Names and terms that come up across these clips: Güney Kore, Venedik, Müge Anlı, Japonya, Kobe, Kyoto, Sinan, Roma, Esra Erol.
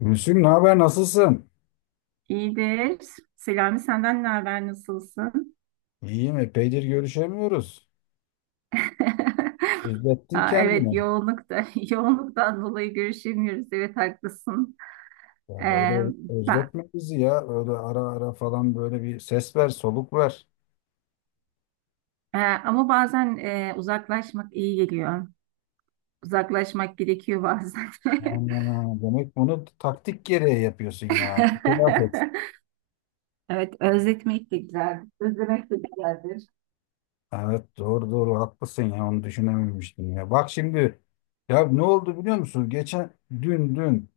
Gülsüm, ne haber, nasılsın? İyidir. Selami senden ne haber? Nasılsın? İyiyim, epeydir görüşemiyoruz. Özlettin Ha, evet kendini. yoğunlukta, da yoğunluktan dolayı görüşemiyoruz. Evet haklısın. Ee, Ya böyle ben, özletme bizi ya. Öyle ara ara falan böyle bir ses ver, soluk ver. Ama bazen uzaklaşmak iyi geliyor. Uzaklaşmak gerekiyor bazen. Aynen. Demek bunu taktik gereği yapıyorsun yani. İtiraf et. Evet, özletmek de güzel. Özlemek de güzeldir. Evet, doğru doğru haklısın ya, onu düşünememiştim ya. Bak şimdi, ya ne oldu biliyor musun? Geçen dün,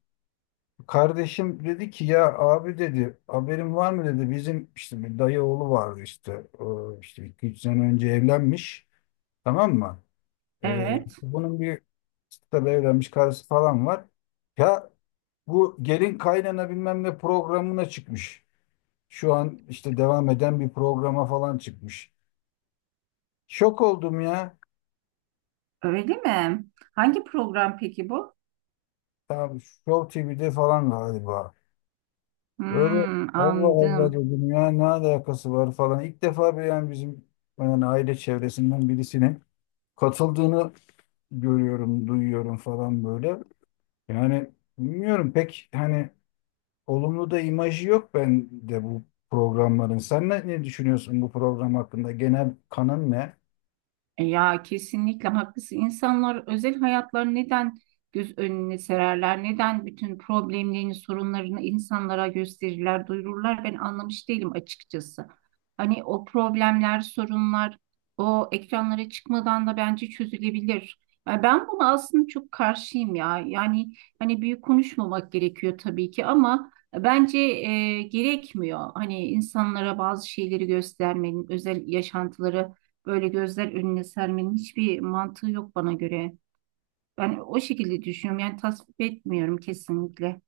kardeşim dedi ki, ya abi dedi, haberin var mı dedi, bizim işte bir dayı oğlu vardı işte, o işte 2-3 sene önce evlenmiş, tamam mı? Ee, Evet, bunun bir Tabii evlenmiş, karısı falan var. Ya bu gelin kaynana bilmem ne programına çıkmış. Şu an işte devam eden bir programa falan çıkmış. Şok oldum ya. öyle mi? Hangi program peki bu? Tabii Show TV'de falan galiba. Böyle Hmm, Allah Allah anladım. dedim ya, ne alakası var falan. İlk defa bir, yani bizim, yani aile çevresinden birisinin katıldığını görüyorum, duyuyorum falan böyle. Yani bilmiyorum pek, hani olumlu da imajı yok bende bu programların. Sen ne düşünüyorsun bu program hakkında? Genel kanın ne? Ya kesinlikle haklısın. İnsanlar özel hayatlarını neden göz önüne sererler? Neden bütün problemlerini, sorunlarını insanlara gösterirler, duyururlar? Ben anlamış değilim açıkçası. Hani o problemler, sorunlar o ekranlara çıkmadan da bence çözülebilir. Yani ben buna aslında çok karşıyım ya. Yani hani büyük konuşmamak gerekiyor tabii ki ama bence gerekmiyor. Hani insanlara bazı şeyleri göstermenin, özel yaşantıları böyle gözler önüne sermenin hiçbir mantığı yok bana göre. Ben o şekilde düşünüyorum. Yani tasvip etmiyorum kesinlikle.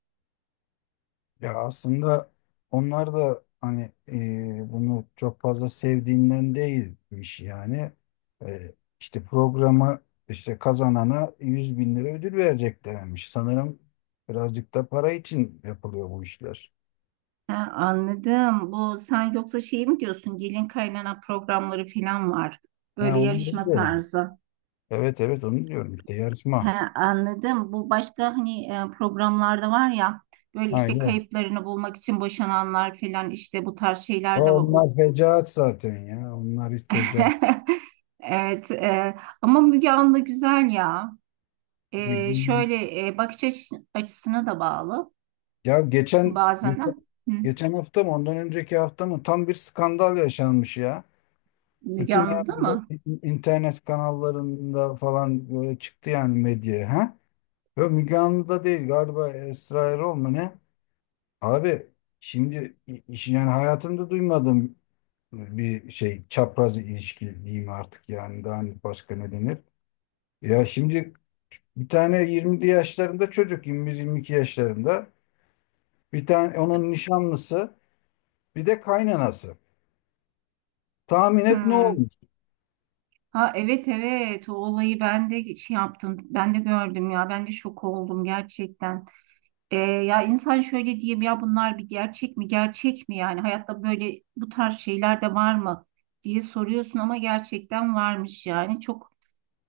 Ya aslında onlar da hani bunu çok fazla sevdiğinden değilmiş yani. İşte programı, işte kazanana 100 bin lira ödül vereceklermiş. Sanırım birazcık da para için yapılıyor bu işler. Ha, anladım. Bu sen yoksa şey mi diyorsun? Gelin kaynana programları falan var. Ha, Böyle onu da yarışma diyorum. tarzı. Evet, evet, onu diyorum işte, yarışma. Ha, anladım. Bu başka hani programlarda var ya böyle Ha, işte yok. kayıplarını bulmak için boşananlar falan işte bu tarz O- şeyler de var. Onlar fecaat zaten ya. Onlar hiç fecaat. Evet. Ama Müge Anlı güzel ya. Şöyle bakış açısına da bağlı Ya geçen bazen. geçen Ha. Hı. geçen hafta mı, ondan önceki hafta mı, tam bir skandal yaşanmış ya. Müge Bütün anladı herhalde mı? internet kanallarında falan böyle çıktı yani medyaya ha. Ve Müge Anlı'da değil galiba, Esra Erol mu ne? Abi şimdi yani hayatımda duymadığım bir şey, çapraz ilişki diyeyim artık yani, daha hani başka ne denir? Ya şimdi bir tane 20'li yaşlarında çocuk, 21-22 yaşlarında, bir tane onun nişanlısı, bir de kaynanası. Tahmin et ne Hı. olmuş? Ha, evet, evet, o olayı ben de şey yaptım. Ben de gördüm ya. Ben de şok oldum gerçekten. Ya insan şöyle diyeyim ya bunlar bir gerçek mi? Gerçek mi yani? Hayatta böyle bu tarz şeyler de var mı diye soruyorsun ama gerçekten varmış yani. Çok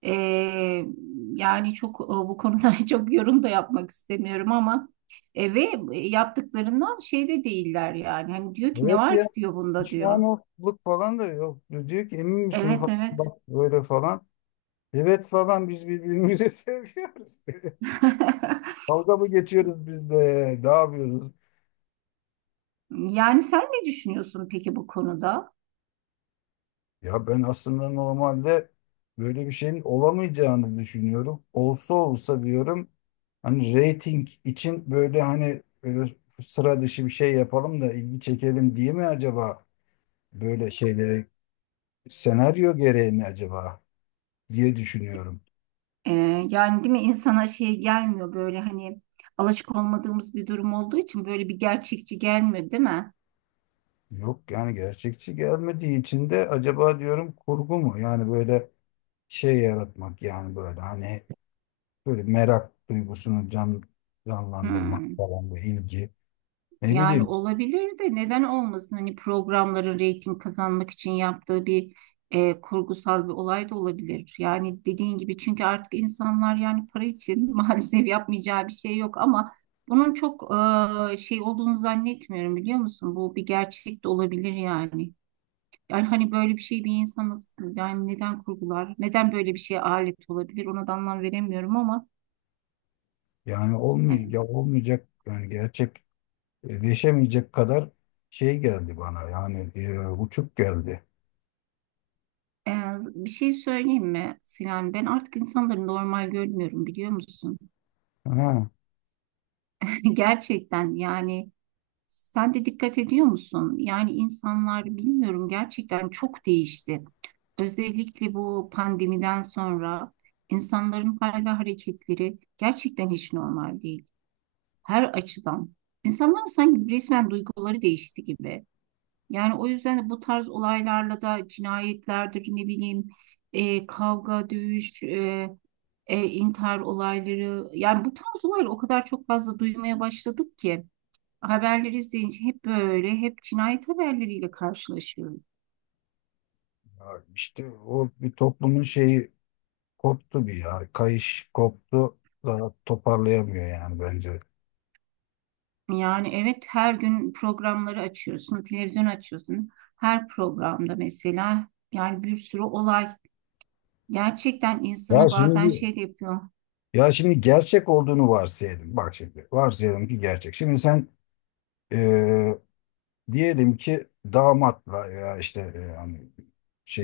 Ee, Yani çok bu konuda çok yorum da yapmak istemiyorum ama ve yaptıklarından şey de değiller yani. Hani diyor ki ne Evet. var ki diyor bunda diyor. Düşmanlık falan da yok. Diyor ki emin misin Evet, falan, evet. bak böyle falan. Evet falan, biz birbirimizi seviyoruz. Dalga mı geçiyoruz, biz de ne yapıyoruz? Yani sen ne düşünüyorsun peki bu konuda? Ya ben aslında normalde böyle bir şeyin olamayacağını düşünüyorum. Olsa olsa diyorum, hani reyting için böyle, hani böyle sıra dışı bir şey yapalım da ilgi çekelim diye mi acaba, böyle şeylere senaryo gereği mi acaba diye düşünüyorum. Yani değil mi, insana şey gelmiyor böyle hani alışık olmadığımız bir durum olduğu için böyle bir gerçekçi gelmiyor değil mi? Yok yani, gerçekçi gelmediği için de acaba diyorum kurgu mu? Yani böyle şey yaratmak, yani böyle hani böyle merak duygusunu canlandırmak Hmm. falan bu ilgi. Ne Yani bileyim olabilir de neden olmasın? Hani programların reyting kazanmak için yaptığı bir kurgusal bir olay da olabilir. Yani dediğin gibi çünkü artık insanlar yani para için maalesef yapmayacağı bir şey yok ama bunun çok şey olduğunu zannetmiyorum biliyor musun? Bu bir gerçek de olabilir yani. Yani hani böyle bir şey bir insan nasıl yani neden kurgular? Neden böyle bir şeye alet olabilir? Ona da anlam veremiyorum ama yani, olmuyor ya, olmayacak yani, gerçekleşemeyecek kadar şey geldi bana yani, uçuk geldi. Ee, bir şey söyleyeyim mi Sinan? Ben artık insanları normal görmüyorum biliyor musun? Ha, Gerçekten yani sen de dikkat ediyor musun? Yani insanlar bilmiyorum, gerçekten çok değişti. Özellikle bu pandemiden sonra insanların hal ve hareketleri gerçekten hiç normal değil. Her açıdan. İnsanların sanki resmen duyguları değişti gibi. Yani o yüzden de bu tarz olaylarla da cinayetlerdir, ne bileyim, kavga, dövüş, intihar olayları, yani bu tarz olayları o kadar çok fazla duymaya başladık ki haberleri izleyince hep böyle hep cinayet haberleriyle karşılaşıyoruz. ya işte o bir toplumun şeyi koptu, bir ya kayış koptu da toparlayamıyor yani bence. Yani evet, her gün programları açıyorsun, televizyon açıyorsun. Her programda mesela yani bir sürü olay gerçekten Ya insanı bazen şimdi şey de yapıyor. Ya şimdi gerçek olduğunu varsayalım. Bak şimdi, varsayalım ki gerçek. Şimdi sen, e, diyelim ki damatla, ya işte, hani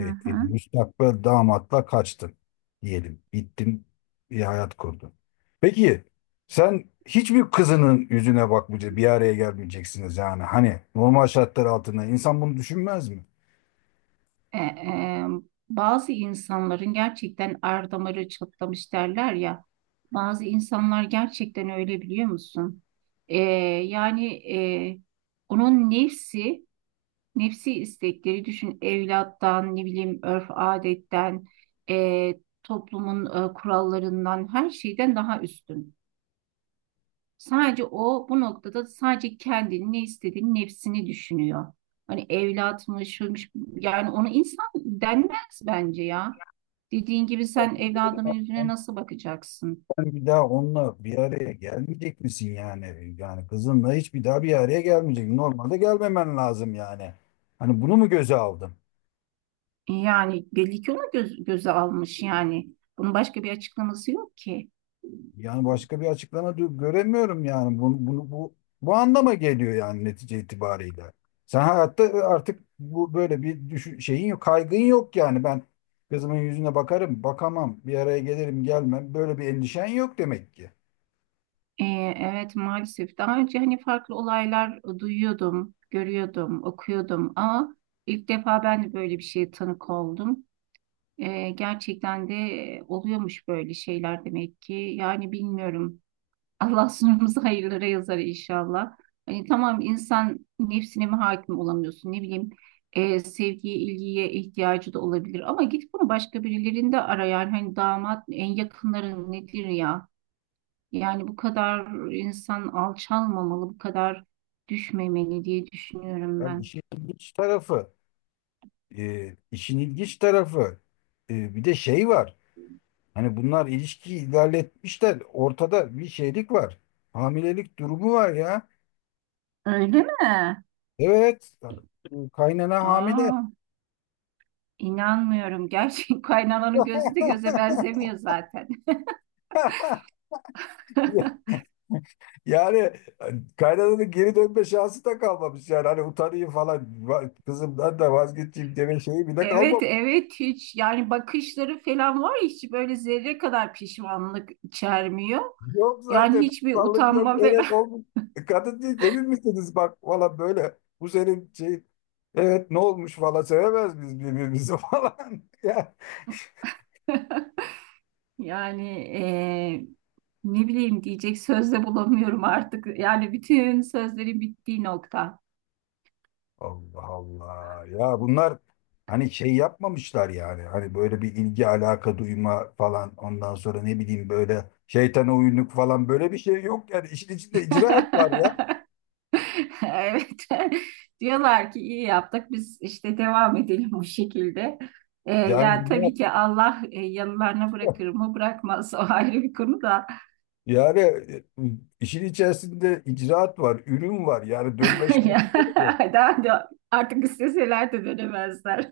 Hı hı. müstakbel damatla kaçtın diyelim. Gittin, bir hayat kurdun. Peki sen hiçbir kızının yüzüne bakmayacaksın, bir araya gelmeyeceksiniz yani. Hani normal şartlar altında insan bunu düşünmez mi? E, e, Bazı insanların gerçekten er damarı çatlamış derler ya. Bazı insanlar gerçekten öyle biliyor musun? E, Yani e, onun nefsi, istekleri düşün evlattan, ne bileyim, örf adetten, e, toplumun kurallarından, her şeyden daha üstün. Sadece o bu noktada sadece kendini, ne istediğini, nefsini düşünüyor. Hani evlatmış, şuymuş, yani ona insan denmez bence ya. Dediğin gibi sen evladının yüzüne nasıl bakacaksın? Sen bir daha onunla bir araya gelmeyecek misin yani? Yani kızınla hiç bir daha bir araya gelmeyecek. Normalde gelmemen lazım yani. Hani bunu mu göze aldım? Yani belli ki onu göz, göze almış yani. Bunun başka bir açıklaması yok ki. Yani başka bir açıklama göremiyorum yani. Bunu, bunu bu bu anlama geliyor yani netice itibariyle. Sen hayatta, artık bu, böyle bir düşün, şeyin yok, kaygın yok yani. Ben kızımın yüzüne bakarım, bakamam, bir araya gelirim, gelmem. Böyle bir endişen yok demek ki. Ee, evet, maalesef daha önce hani farklı olaylar duyuyordum, görüyordum, okuyordum ama ilk defa ben de böyle bir şeye tanık oldum. Gerçekten de oluyormuş böyle şeyler demek ki. Yani bilmiyorum. Allah sınırımızı hayırlara yazar inşallah. Hani tamam, insan nefsine mi hakim olamıyorsun, ne bileyim, sevgiye, ilgiye ihtiyacı da olabilir ama git bunu başka birilerinde ara yani, hani damat, en yakınların nedir ya? Yani bu kadar insan alçalmamalı, bu kadar düşmemeli diye düşünüyorum Yani ben. işin ilginç tarafı. İşin ilginç tarafı, bir de şey var. Hani bunlar ilişkiyi ilerletmişler. Ortada bir şeylik var. Hamilelik durumu var ya. Öyle mi? Evet. Kaynana hamile. Aa, inanmıyorum. Gerçek kaynananın gözü de göze benzemiyor zaten. Yani kaynananın geri dönme şansı da kalmamış yani. Hani utanayım falan, kızımdan da vazgeçeyim deme şeyi bile Evet, kalmamış. evet hiç yani bakışları falan var ya, hiç böyle zerre kadar pişmanlık içermiyor. Yok, Yani zaten hiçbir kutsallık yok. utanma falan. Evet, olmuş. Kadın değil emin misiniz, bak valla böyle. Bu senin şey. Evet, ne olmuş falan, sevemez biz birbirimizi falan. Ya. Yani ne bileyim, diyecek söz de bulamıyorum artık. Yani bütün sözlerin bittiği nokta. Allah Allah. Ya bunlar hani şey yapmamışlar yani. Hani böyle bir ilgi alaka duyma falan, ondan sonra ne bileyim, böyle şeytana uyunluk falan, böyle bir şey yok yani, işin içinde icraat var ya. Evet. Diyorlar ki iyi yaptık. Biz işte devam edelim o şekilde. Yani Ya bunlar tabii ki Allah yanılarına bırakır mı bırakmaz o ayrı bir konu da. yani, işin içerisinde icraat var, ürün var. Yani dönme şansı Ya, da yok. daha da artık isteseler de dönemezler.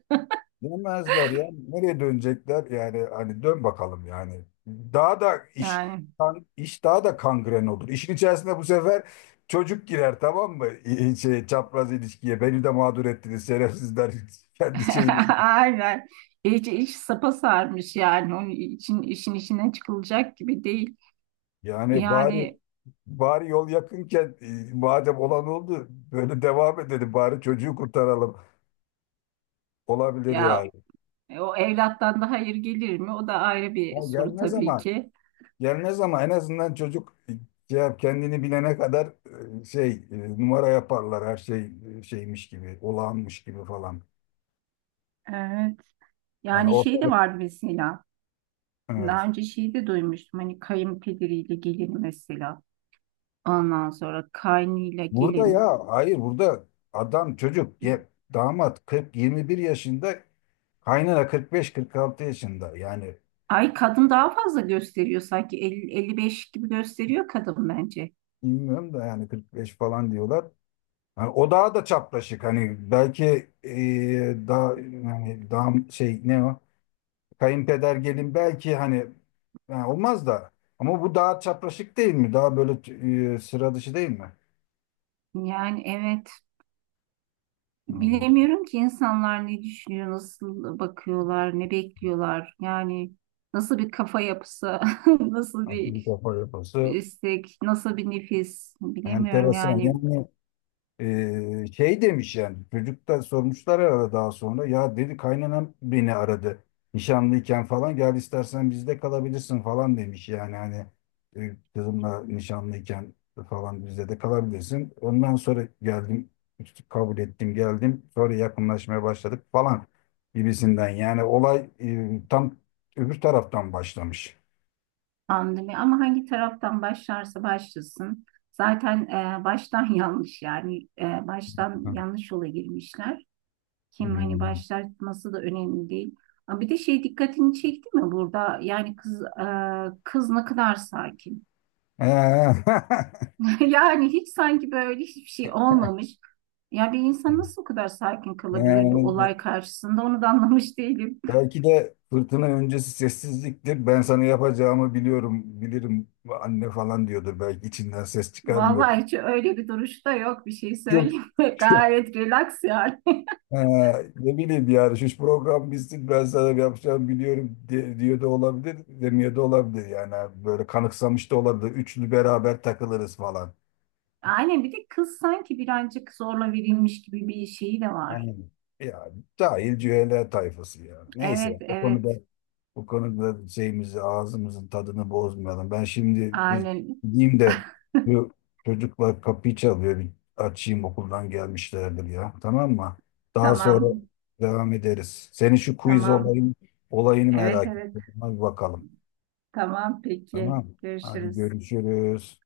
Dönmezler ya. Nereye dönecekler? Yani hani dön bakalım yani. Daha da iş Yani kan- iş daha da kangren olur. İşin içerisinde bu sefer çocuk girer, tamam mı? Şey, çapraz ilişkiye. Beni de mağdur ettiniz şerefsizler. Kendi şeyiniz. aynen. İyice iş sapa sarmış yani. Onun için işin içinden çıkılacak gibi değil. Yani bari Yani bari yol yakınken, madem olan oldu, böyle devam edelim. Bari çocuğu kurtaralım. Olabilir yani. ya o evlattan da hayır gelir mi? O da ayrı bir Ya soru gelmez tabii ama. ki. Gelmez ama en azından çocuk şey yap, kendini bilene kadar, şey, numara yaparlar, her şey şeymiş gibi, olağanmış gibi falan. Evet. Yani Yani şey de ortalık, vardı mesela. Daha evet. önce şeyi de duymuştum. Hani kayınpederiyle gelin mesela. Ondan sonra kaynıyla Burada, gelin. ya hayır, burada adam çocuk ya, damat 40-21 yaşında, kaynana 45-46 yaşında yani, Ay, kadın daha fazla gösteriyor sanki. 50-55 gibi gösteriyor kadın bence. bilmiyorum da yani 45 falan diyorlar. Yani o daha da çapraşık, hani belki, daha yani daha şey ne, o kayınpeder gelin belki hani, ha, olmaz da, ama bu daha çapraşık değil mi? Daha böyle sıra dışı değil mi? Yani evet. Bu Bilemiyorum ki insanlar ne düşünüyor, nasıl bakıyorlar, ne bekliyorlar. Yani nasıl bir kafa yapısı, nasıl akili bir kafa yapısı istek, nasıl bir nefis. Bilemiyorum enteresan. yani. Yani şey demiş yani, çocuk sormuşlar arada, daha sonra ya dedi, kaynanam beni aradı nişanlıyken falan, gel istersen bizde kalabilirsin falan demiş yani, hani kızımla nişanlıyken falan bizde de kalabilirsin, ondan sonra geldim, kabul ettim, geldim, sonra yakınlaşmaya başladık falan gibisinden, yani olay, tam öbür taraftan başlamış. Pandemi ama hangi taraftan başlarsa başlasın. Zaten baştan yanlış yani, baştan Ha. yanlış yola girmişler. Kim hani Hmm. başlatması da önemli değil. Ama bir de şey dikkatini çekti mi burada? Yani kız ne kadar sakin. Ee, Yani hiç sanki böyle hiçbir şey olmamış. Ya bir insan nasıl o kadar sakin kalabilir bir yani olay karşısında, onu da anlamış değilim. belki de fırtına öncesi sessizliktir. Ben sana yapacağımı biliyorum, bilirim anne falan diyordur. Belki içinden ses çıkarmıyordur. Vallahi hiç öyle bir duruşta yok, bir şey Çok, söyleyeyim mi? çok- Gayet relax yani. Ha, ne bileyim yani, şu program bitsin ben sana yapacağımı biliyorum de, diyor da olabilir, demiyor da olabilir. Yani böyle kanıksamış da olabilir. Üçlü beraber takılırız falan. Aynen, bir de kız sanki birazcık zorla verilmiş gibi bir şeyi de var. Aynen. Yani cahil cühele tayfası ya. Neyse Evet, o evet, konuda Bu konuda şeyimizi, ağzımızın tadını bozmayalım. Ben şimdi bir aynen, gideyim de, şu çocuklar kapıyı çalıyor, bir açayım, okuldan gelmişlerdir ya. Tamam mı? Daha sonra tamam, devam ederiz. Senin şu quiz tamam, olayını evet, merak evet, ettim. Hadi bakalım. tamam, peki Tamam mı? Hadi görüşürüz. görüşürüz.